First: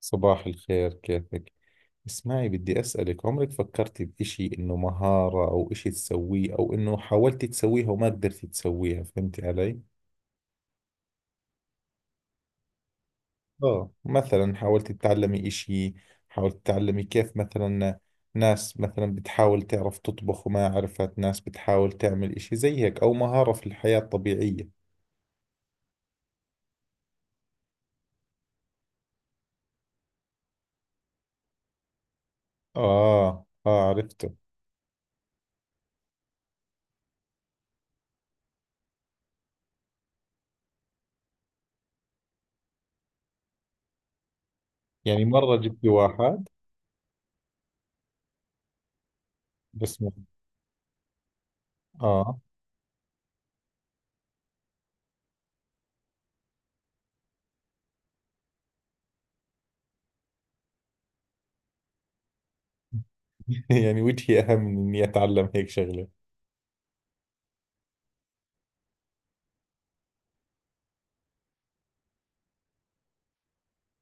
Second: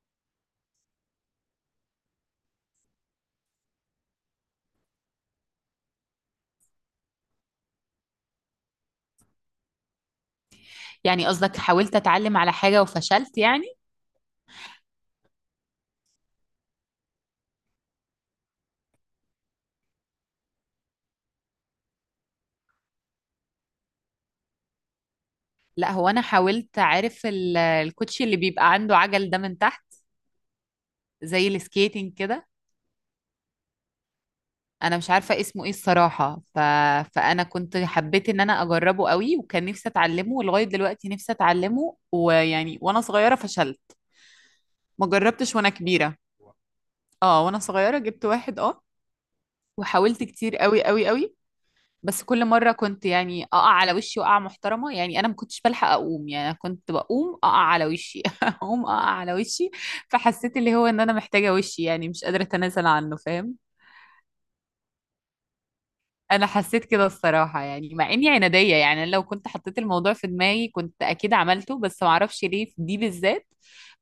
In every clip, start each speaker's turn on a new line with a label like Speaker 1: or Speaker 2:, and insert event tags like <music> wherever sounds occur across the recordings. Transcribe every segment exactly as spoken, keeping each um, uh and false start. Speaker 1: صباح الخير، كيفك؟ اسمعي، بدي أسألك، عمرك فكرتي بإشي إنه مهارة أو إشي تسويه أو إنه حاولتي تسويها وما قدرتي تسويها؟ فهمتي علي؟
Speaker 2: يعني قصدك حاولت اتعلم على حاجة وفشلت يعني.
Speaker 1: آه، مثلا حاولتي تتعلمي إشي. حاولتي تتعلمي كيف؟ مثلا ناس مثلا بتحاول تعرف تطبخ وما عرفت، ناس بتحاول تعمل إشي زي هيك أو مهارة في الحياة الطبيعية.
Speaker 2: لا هو انا حاولت، عارف ال- الكوتشي اللي بيبقى عنده عجل ده من تحت، زي السكيتنج كده.
Speaker 1: آه، آه، عرفته.
Speaker 2: انا مش عارفة اسمه ايه الصراحة ف... فانا كنت حبيت ان انا اجربه قوي، وكان نفسي اتعلمه ولغاية دلوقتي نفسي اتعلمه، ويعني وانا صغيرة فشلت، ما
Speaker 1: يعني مرة
Speaker 2: جربتش وانا
Speaker 1: جبت
Speaker 2: كبيرة.
Speaker 1: واحد.
Speaker 2: اه وانا صغيرة جبت واحد، اه،
Speaker 1: بس م-
Speaker 2: وحاولت كتير قوي قوي قوي. بس
Speaker 1: آه.
Speaker 2: كل مرة كنت يعني أقع على وشي وقعة محترمة، يعني أنا ما كنتش بلحق أقوم، يعني أنا كنت بقوم أقع على وشي <laughs> أقوم أقع على وشي. فحسيت اللي هو إن أنا محتاجة وشي، يعني مش قادرة أتنازل عنه، فاهم؟
Speaker 1: <laughs> يعني وجهي أهم من إني أتعلم هيك شغلة.
Speaker 2: أنا حسيت كده الصراحة، يعني مع إني عنادية، يعني أنا لو كنت حطيت الموضوع في دماغي كنت أكيد عملته، بس ما أعرفش ليه في دي بالذات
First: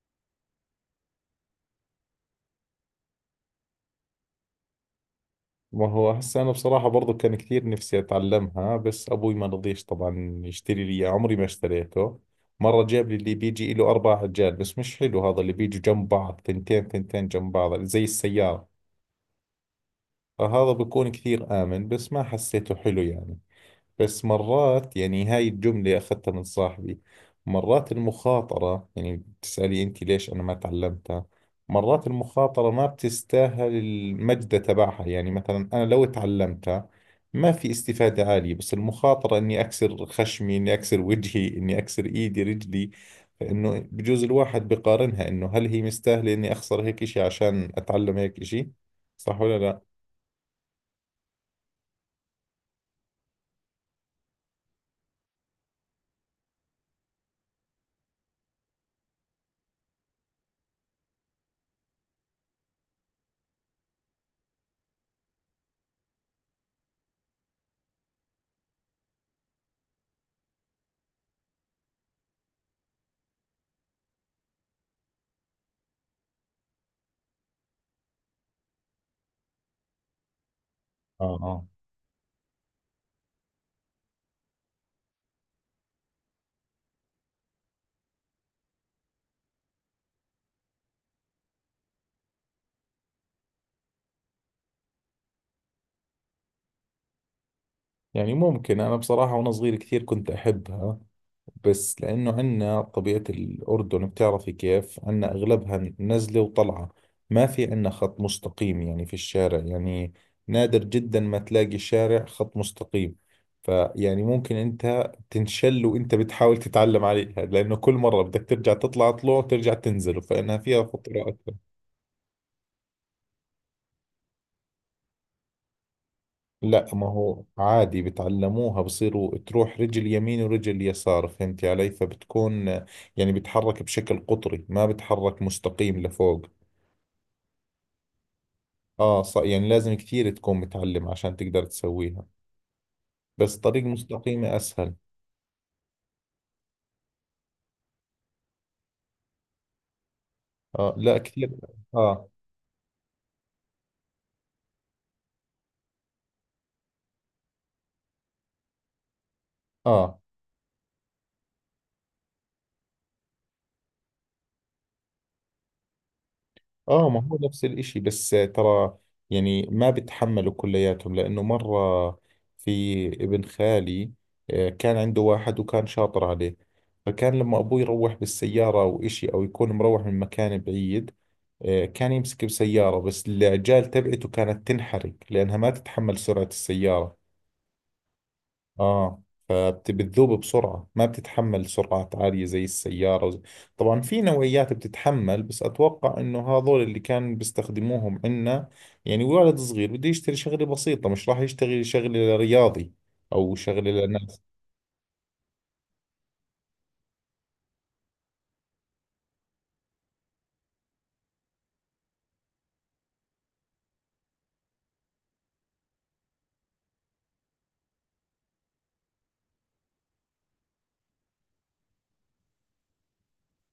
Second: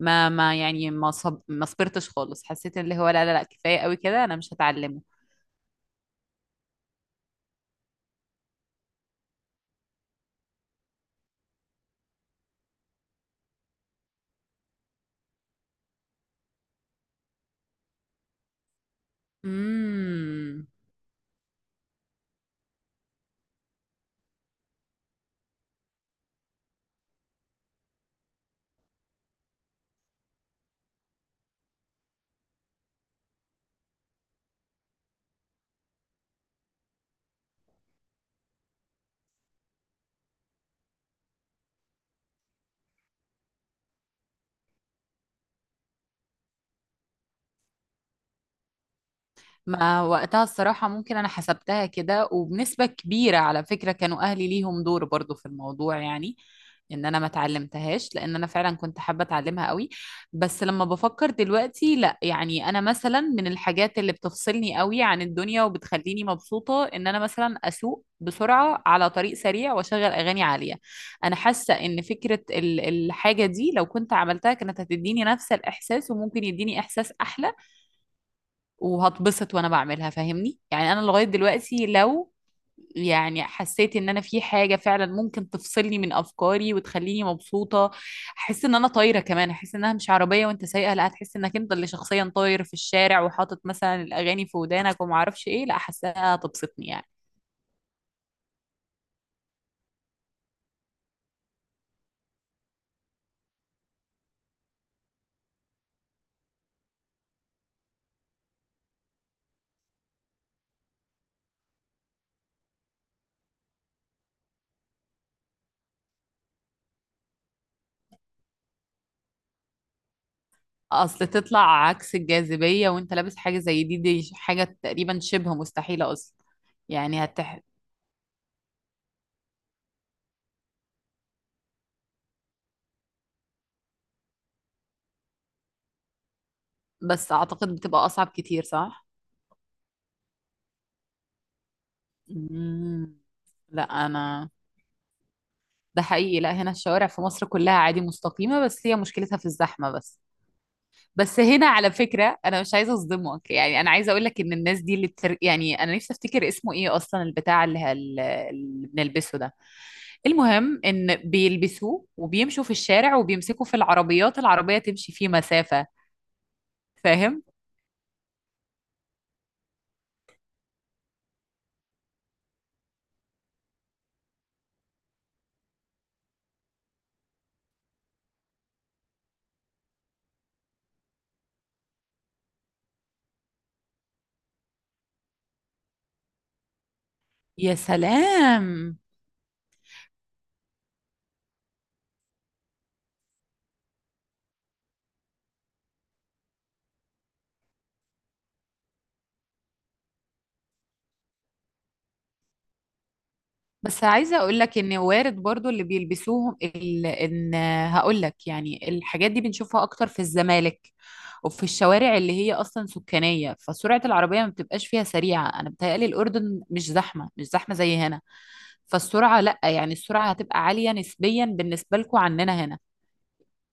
Speaker 2: ما ما يعني ما صب... ما صبرتش خالص، حسيت اللي هو لا لا لا، كفاية قوي كده، أنا مش هتعلمه.
Speaker 1: ما هو هسه أنا بصراحة برضو كان كثير نفسي أتعلمها، بس أبوي ما رضيش طبعا يشتري لي إياه، عمري ما اشتريته. مرة جاب لي اللي بيجي له أربع عجال، بس مش حلو هذا اللي بيجوا جنب بعض ثنتين ثنتين جنب بعض زي السيارة.
Speaker 2: امم
Speaker 1: فهذا بكون كثير آمن، بس ما حسيته حلو يعني. بس مرات يعني هاي الجملة أخذتها من صاحبي. مرات المخاطرة، يعني بتسألي أنت ليش أنا ما تعلمتها؟ مرات المخاطرة ما بتستاهل المجد تبعها. يعني مثلا أنا لو تعلمتها ما في استفادة عالية، بس المخاطرة إني أكسر خشمي، إني أكسر وجهي، إني أكسر إيدي رجلي. فإنه بجوز الواحد بقارنها، إنه هل هي مستاهلة إني أخسر هيك إشي عشان أتعلم هيك إشي؟ صح ولا لا؟
Speaker 2: ما وقتها الصراحة ممكن أنا حسبتها كده، وبنسبة كبيرة على فكرة كانوا أهلي ليهم دور برضو في الموضوع، يعني إن أنا ما اتعلمتهاش، لأن أنا فعلا كنت حابة أتعلمها قوي. بس لما بفكر دلوقتي لا، يعني أنا مثلا من الحاجات اللي بتفصلني قوي عن الدنيا وبتخليني مبسوطة إن أنا مثلا أسوق بسرعة على طريق سريع وأشغل أغاني عالية. أنا حاسة إن فكرة ال- الحاجة دي لو كنت عملتها كانت هتديني نفس الإحساس، وممكن يديني إحساس أحلى، وهتبسط وانا بعملها، فاهمني؟ يعني انا لغاية
Speaker 1: آه، آه.
Speaker 2: دلوقتي لو يعني حسيت ان انا في حاجة فعلا ممكن تفصلني من افكاري وتخليني مبسوطة، احس ان انا طايرة، كمان احس انها مش عربية وانت سايقة، لا هتحس انك انت اللي شخصيا طاير في الشارع وحاطط مثلا الاغاني في ودانك وما اعرفش ايه، لا احسها هتبسطني يعني.
Speaker 1: يعني ممكن، أنا بصراحة وأنا صغير كثير كنت أحبها، بس لأنه عندنا طبيعة الأردن بتعرفي كيف، عندنا أغلبها نزلة وطلعة. ما في عندنا خط مستقيم يعني في الشارع. يعني نادر جدا ما تلاقي شارع خط مستقيم. فيعني ممكن أنت تنشل وأنت بتحاول تتعلم عليها، لأنه كل مرة بدك ترجع تطلع طلوع وترجع تنزل، فإنها فيها
Speaker 2: اصل
Speaker 1: خطورة.
Speaker 2: تطلع عكس الجاذبية وانت لابس حاجة زي دي، دي حاجة تقريبا شبه مستحيلة اصلا.
Speaker 1: لا، ما
Speaker 2: يعني
Speaker 1: هو
Speaker 2: هتح...
Speaker 1: عادي بتعلموها، بصيروا تروح رجل يمين ورجل يسار، فهمتي علي؟ فبتكون يعني بتحرك بشكل قطري، ما بتحرك مستقيم لفوق.
Speaker 2: بس اعتقد بتبقى اصعب كتير، صح؟
Speaker 1: اه، ص... يعني لازم كثير تكون متعلم عشان تقدر تسويها.
Speaker 2: مم.
Speaker 1: بس
Speaker 2: لا
Speaker 1: طريق
Speaker 2: انا،
Speaker 1: مستقيمة اسهل.
Speaker 2: ده حقيقي، لا هنا الشوارع في مصر كلها عادي مستقيمة، بس هي مشكلتها في الزحمة بس.
Speaker 1: اه، لا
Speaker 2: بس
Speaker 1: كثير.
Speaker 2: هنا على
Speaker 1: اه،
Speaker 2: فكرة أنا مش عايزة أصدمك، يعني أنا عايزة أقول لك إن الناس دي اللي بتر... يعني أنا نفسي أفتكر اسمه إيه أصلا البتاع اللي, ه- اللي بنلبسه ده،
Speaker 1: اه،
Speaker 2: المهم إن بيلبسوه وبيمشوا في الشارع وبيمسكوا في العربيات، العربية تمشي فيه مسافة،
Speaker 1: اه، ما هو
Speaker 2: فاهم؟
Speaker 1: نفس الاشي، بس ترى يعني ما بتحملوا كلياتهم. لانه مرة في ابن خالي، آه، كان عنده واحد وكان شاطر عليه. فكان لما ابوه يروح بالسيارة او اشي، او يكون مروح من مكان بعيد، آه، كان يمسك بسيارة، بس العجال تبعته كانت تنحرق لانها ما تتحمل سرعة السيارة.
Speaker 2: يا سلام.
Speaker 1: اه، فبتذوب بسرعة، ما بتتحمل سرعات عالية زي السيارة وز- طبعا في نوعيات بتتحمل، بس أتوقع إنه هذول اللي كان بيستخدموهم عنا. يعني ولد صغير بده يشتري شغلة بسيطة مش راح يشتغل شغلة رياضي، أو شغلة
Speaker 2: بس عايزة
Speaker 1: لناس.
Speaker 2: اقول لك ان وارد برضو اللي بيلبسوهم ال... ان، هقول لك يعني الحاجات دي بنشوفها اكتر في الزمالك وفي الشوارع اللي هي اصلا سكانية، فسرعة العربية ما بتبقاش فيها سريعة، انا بتهيألي الاردن مش زحمة مش زحمة زي هنا، فالسرعة لا يعني السرعة هتبقى عالية نسبيا بالنسبة لكم عننا هنا،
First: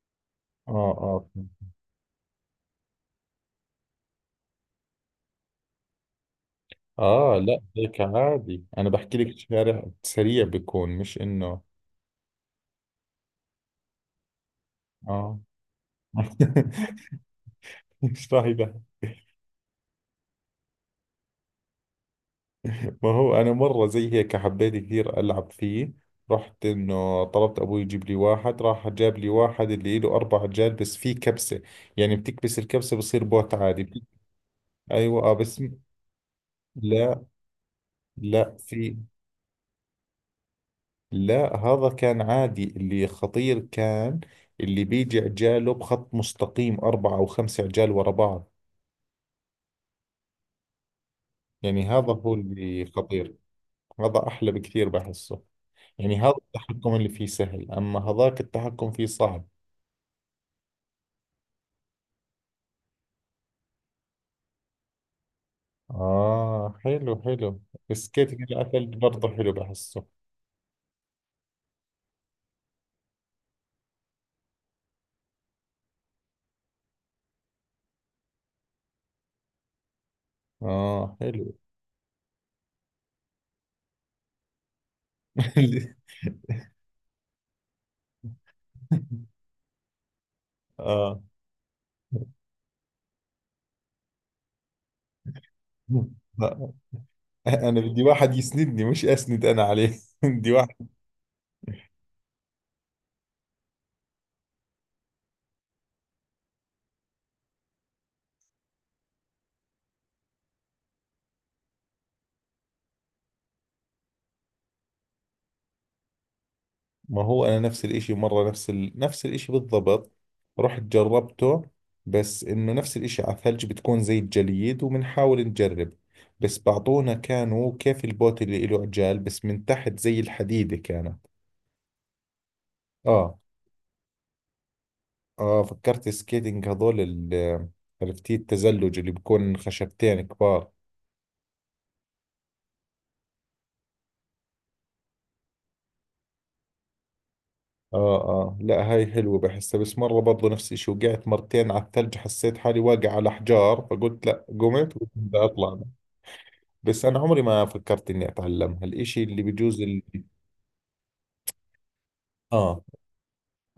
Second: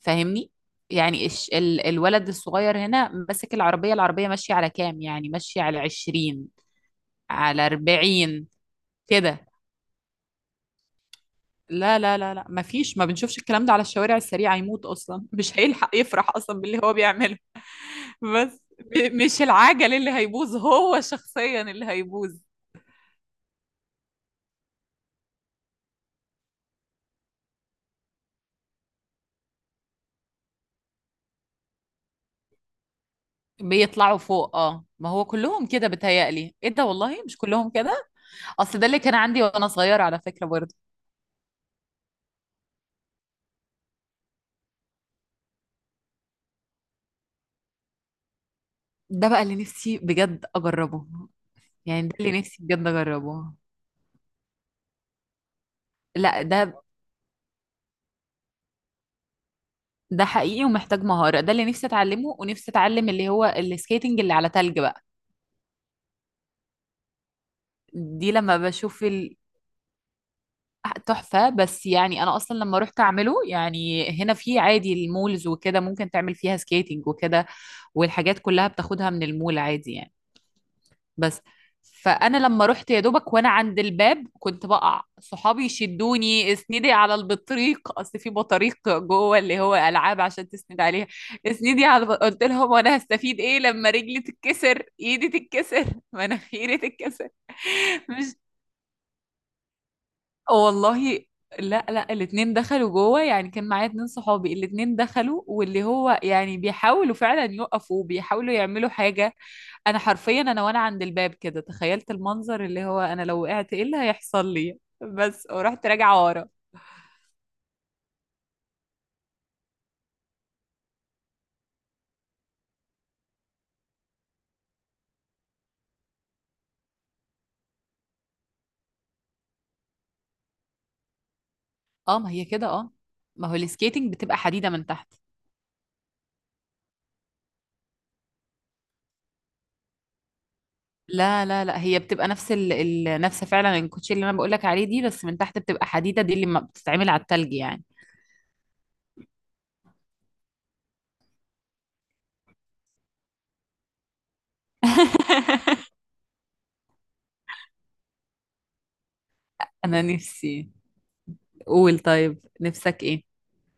Speaker 2: فاهمني؟
Speaker 1: اه، اه،
Speaker 2: يعني الش...
Speaker 1: اه،
Speaker 2: ال... الولد الصغير هنا ماسك العربية، العربية ماشية على كام؟ يعني ماشية على عشرين،
Speaker 1: آه، لا
Speaker 2: على
Speaker 1: هيك
Speaker 2: أربعين
Speaker 1: عادي، أنا بحكي لك
Speaker 2: كده.
Speaker 1: شارع سريع بيكون مش إنه.
Speaker 2: لا لا لا لا، ما فيش، ما بنشوفش الكلام ده على الشوارع السريعة، يموت أصلا <laughs>
Speaker 1: اه.
Speaker 2: مش هيلحق يفرح
Speaker 1: <laughs>
Speaker 2: أصلا باللي هو بيعمله.
Speaker 1: مش راح
Speaker 2: بس
Speaker 1: يبهدل.
Speaker 2: ب- مش العجل اللي هيبوظ، هو شخصيا اللي هيبوظ،
Speaker 1: ما هو أنا مرة زي هيك حبيت كثير ألعب فيه. رحت إنه طلبت أبوي يجيب لي واحد، راح جاب لي واحد اللي له أربع عجال، بس فيه كبسة. يعني بتكبس الكبسة بصير بوت عادي.
Speaker 2: بيطلعوا فوق. اه ما
Speaker 1: أيوة،
Speaker 2: هو
Speaker 1: آه، بس
Speaker 2: كلهم
Speaker 1: م-
Speaker 2: كده، بيتهيألي ايه ده، والله
Speaker 1: لا،
Speaker 2: مش كلهم كده،
Speaker 1: لا،
Speaker 2: اصل ده
Speaker 1: في.
Speaker 2: اللي كان عندي وانا صغيرة على فكرة برضه.
Speaker 1: لا، هذا كان عادي. اللي خطير كان اللي بيجي عجاله بخط مستقيم أربعة أو خمسة عجال ورا بعض.
Speaker 2: ده بقى اللي نفسي بجد اجربه،
Speaker 1: يعني
Speaker 2: يعني
Speaker 1: هذا
Speaker 2: ده
Speaker 1: هو
Speaker 2: اللي نفسي
Speaker 1: اللي
Speaker 2: بجد
Speaker 1: خطير.
Speaker 2: اجربه.
Speaker 1: هذا أحلى بكثير بحسه. يعني هذا
Speaker 2: لا ده،
Speaker 1: التحكم اللي فيه سهل، أما هذاك التحكم فيه صعب.
Speaker 2: ده حقيقي ومحتاج مهارة، ده اللي نفسي اتعلمه، ونفسي اتعلم اللي هو السكيتنج اللي على تلج بقى.
Speaker 1: آه، حلو حلو. السكيت
Speaker 2: دي
Speaker 1: كده
Speaker 2: لما
Speaker 1: على ثلج
Speaker 2: بشوف
Speaker 1: برضه
Speaker 2: ال...
Speaker 1: حلو بحسه.
Speaker 2: تحفة. بس يعني أنا أصلا لما رحت أعمله، يعني هنا في عادي المولز وكده ممكن تعمل فيها سكيتنج وكده، والحاجات كلها بتاخدها من المول عادي يعني.
Speaker 1: آه،
Speaker 2: بس
Speaker 1: حلو.
Speaker 2: فأنا لما رحت يا دوبك وأنا عند الباب كنت بقع، صحابي
Speaker 1: <laughs>
Speaker 2: يشدوني اسندي على البطريق، أصل في بطريق جوه، اللي هو ألعاب عشان تسند عليها.
Speaker 1: آه،
Speaker 2: اسندي على الب- قلت لهم وأنا هستفيد إيه لما رجلي تتكسر، إيدي تتكسر،
Speaker 1: لا
Speaker 2: مناخيري تتكسر.
Speaker 1: أنا بدي
Speaker 2: <laughs>
Speaker 1: واحد
Speaker 2: مش،
Speaker 1: يسندني، مش أسند أنا عليه. <laughs> بدي
Speaker 2: آه،
Speaker 1: واحد.
Speaker 2: والله. لا لا، الاتنين دخلوا جوه، يعني كان معايا اتنين صحابي، الاتنين دخلوا، واللي هو يعني بيحاولوا فعلا يقفوا، بيحاولوا يعملوا حاجة. انا حرفيا انا وانا عند الباب كده تخيلت المنظر اللي هو انا لو وقعت ايه اللي هيحصل لي، بس ورحت راجعة ورا.
Speaker 1: ما هو أنا نفس الإشي، مرة نفس ال... نفس الإشي بالضبط. رحت جربته، بس إنه نفس الإشي على الثلج بتكون زي الجليد وبنحاول نجرب. بس بعطونا كانوا كيف، البوت اللي إله عجال بس من تحت زي الحديدة كانت.
Speaker 2: اه ما هي كده، اه،
Speaker 1: آه،
Speaker 2: ما هو السكيتنج بتبقى حديدة من تحت.
Speaker 1: اه، فكرت سكيتنج هذول ال- عرفتي التزلج اللي بكون خشبتين كبار؟
Speaker 2: لا لا لا هي بتبقى نفس ال... ال... نفس فعلا الكوتشي اللي انا بقولك عليه دي، بس من تحت بتبقى حديدة، دي اللي ما بتتعمل على التلج يعني.
Speaker 1: اه، اه، لا هاي حلوة بحسها، بس مرة برضو نفس الشيء، وقعت مرتين على الثلج، حسيت حالي واقع على حجار، فقلت لا، قمت وقلت بدي اطلع. بس انا عمري ما فكرت اني اتعلمها الاشي اللي
Speaker 2: <laughs>
Speaker 1: بجوز اللي،
Speaker 2: انا نفسي، قول طيب
Speaker 1: اه
Speaker 2: نفسك ايه.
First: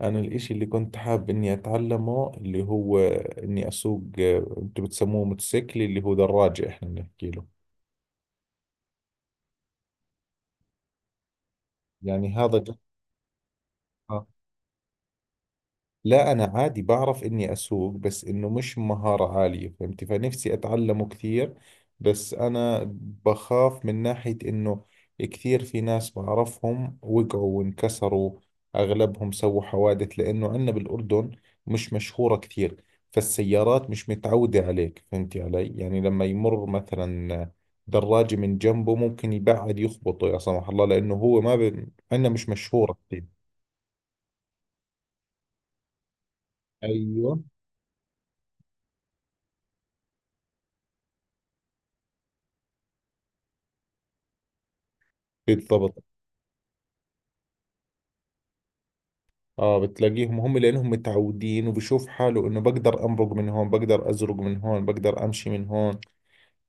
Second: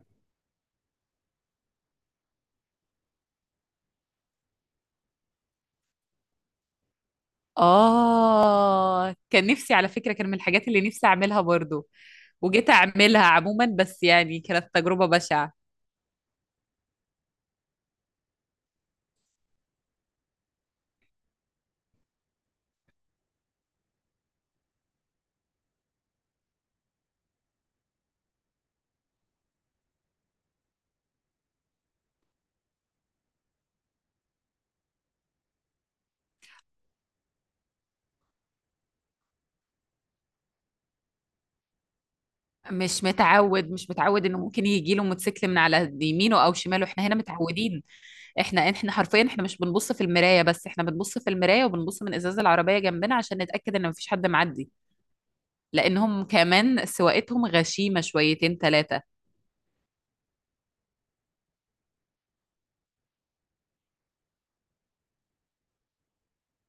Speaker 1: انا الاشي اللي كنت حاب اني اتعلمه اللي هو اني اسوق، آه، انتم بتسموه موتوسيكل، اللي هو دراجة احنا بنحكي له.
Speaker 2: اه كان نفسي على فكرة، كان من الحاجات اللي نفسي اعملها برضو،
Speaker 1: يعني هذا
Speaker 2: وجيت
Speaker 1: ج-
Speaker 2: اعملها عموما، بس يعني كانت تجربة بشعة.
Speaker 1: لا أنا عادي بعرف إني أسوق، بس إنه مش مهارة عالية، فهمتي؟ فنفسي أتعلمه كثير. بس أنا بخاف من ناحية إنه كثير في ناس بعرفهم وقعوا وانكسروا، أغلبهم سووا حوادث، لأنه عندنا بالأردن مش مشهورة كثير. فالسيارات مش متعودة عليك، فهمتي علي؟ يعني لما يمر مثلا دراجة من جنبه ممكن يبعد يخبطه، يا سمح الله، لأنه هو ما ب... عندنا مش مشهورة
Speaker 2: مش
Speaker 1: كثير.
Speaker 2: متعود، مش متعود انه ممكن يجي له موتوسيكل من على يمينه او شماله، احنا هنا
Speaker 1: ايوه،
Speaker 2: متعودين. احنا احنا حرفيا احنا مش بنبص في المراية بس، احنا بنبص في المراية وبنبص من ازاز العربية جنبنا عشان نتأكد ان مفيش حد معدي،
Speaker 1: بالضبط.
Speaker 2: لانهم كمان سواقتهم غشيمة شويتين ثلاثة.
Speaker 1: اه، بتلاقيهم هم لانهم متعودين، وبشوف حاله انه بقدر امرق من هون، بقدر ازرق من هون، بقدر امشي من هون.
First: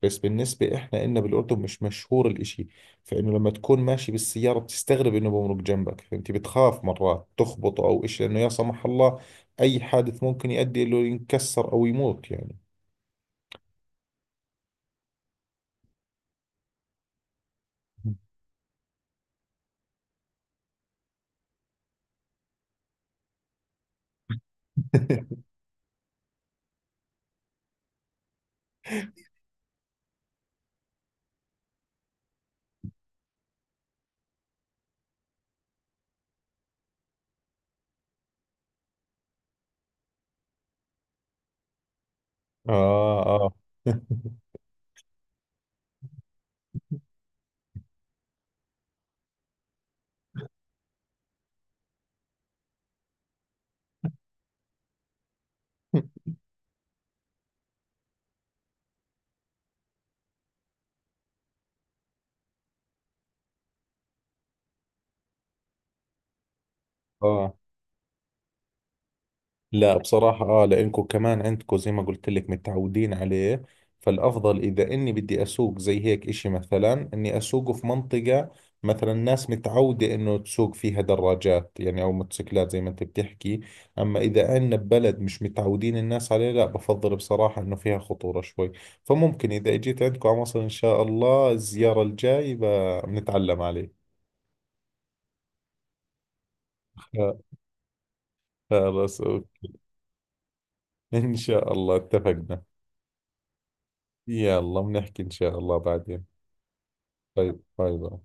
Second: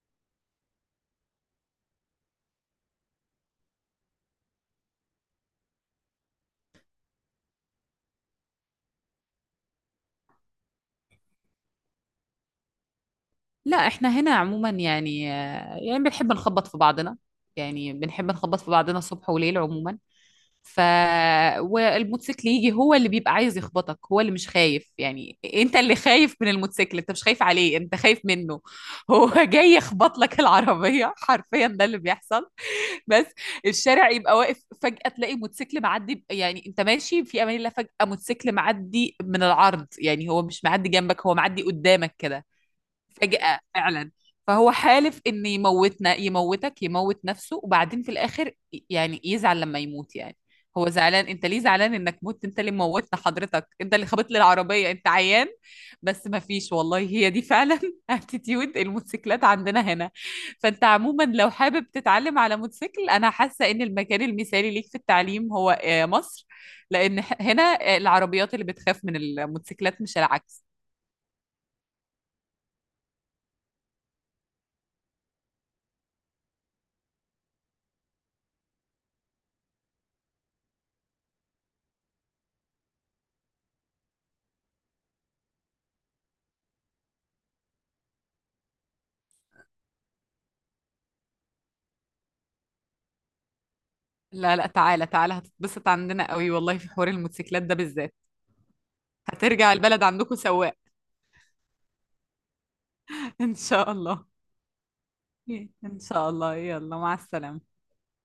Speaker 1: بس بالنسبة احنا إلنا بالاردن مش مشهور الاشي. فانه لما تكون ماشي بالسيارة بتستغرب انه بمرق جنبك، فانت بتخاف مرات تخبط او اشي، لانه يا سمح الله، اي حادث ممكن يؤدي انه ينكسر او يموت يعني.
Speaker 2: لا احنا هنا عموما يعني، يعني بنحب نخبط في بعضنا، يعني بنحب نخبط في بعضنا صبح وليل عموما. ف والموتوسيكل يجي هو اللي بيبقى عايز يخبطك، هو اللي مش خايف، يعني
Speaker 1: <laughs>
Speaker 2: انت اللي خايف من الموتوسيكل، انت مش خايف عليه، انت خايف منه. هو جاي يخبط لك العربية، حرفيا ده اللي بيحصل. بس الشارع يبقى واقف فجأة تلاقي موتوسيكل معدي، يعني انت ماشي في امان الله فجأة موتوسيكل معدي من العرض، يعني هو مش معدي جنبك، هو معدي قدامك كده
Speaker 1: اه، اه.
Speaker 2: فجأة فعلا.
Speaker 1: <laughs>
Speaker 2: فهو حالف ان يموتنا، يموتك يموت نفسه، وبعدين في الاخر يعني يزعل لما يموت، يعني هو زعلان، انت ليه زعلان انك مت، انت اللي موتنا حضرتك، انت اللي خبطت لي العربية، انت عيان. بس ما فيش والله، هي دي فعلا <laughs> اتيتيود الموتوسيكلات عندنا هنا. فانت عموما لو حابب تتعلم على موتوسيكل، انا حاسة ان المكان المثالي ليك في التعليم هو آه، مصر، لان ح-
Speaker 1: اه،
Speaker 2: هنا آه، العربيات اللي بتخاف من
Speaker 1: لا
Speaker 2: الموتوسيكلات مش
Speaker 1: بصراحة، اه
Speaker 2: العكس.
Speaker 1: لانكم كمان عندكم زي ما قلت لك متعودين عليه. فالافضل اذا اني بدي اسوق زي هيك اشي، مثلا اني اسوقه في منطقة مثلا ناس متعودة انه تسوق فيها دراجات يعني، او موتوسيكلات زي ما انت بتحكي. اما اذا عندنا ببلد مش متعودين الناس عليه، لا بفضل بصراحة انه فيها خطورة شوي. فممكن اذا اجيت عندكم على مصر ان شاء الله الزيارة الجاي ب- بنتعلم عليه.
Speaker 2: لا لا، تعالى تعالى، هتتبسط عندنا قوي والله في حوار
Speaker 1: خ-
Speaker 2: الموتوسيكلات ده بالذات،
Speaker 1: خلص،
Speaker 2: هترجع
Speaker 1: اوكي.
Speaker 2: البلد عندكم سواق.
Speaker 1: ان شاء الله اتفقنا.
Speaker 2: <laughs> ان شاء الله.
Speaker 1: يلا بنحكي ان شاء الله
Speaker 2: ان
Speaker 1: بعدين.
Speaker 2: شاء الله، يلا مع
Speaker 1: طيب،
Speaker 2: السلامة.
Speaker 1: طيب.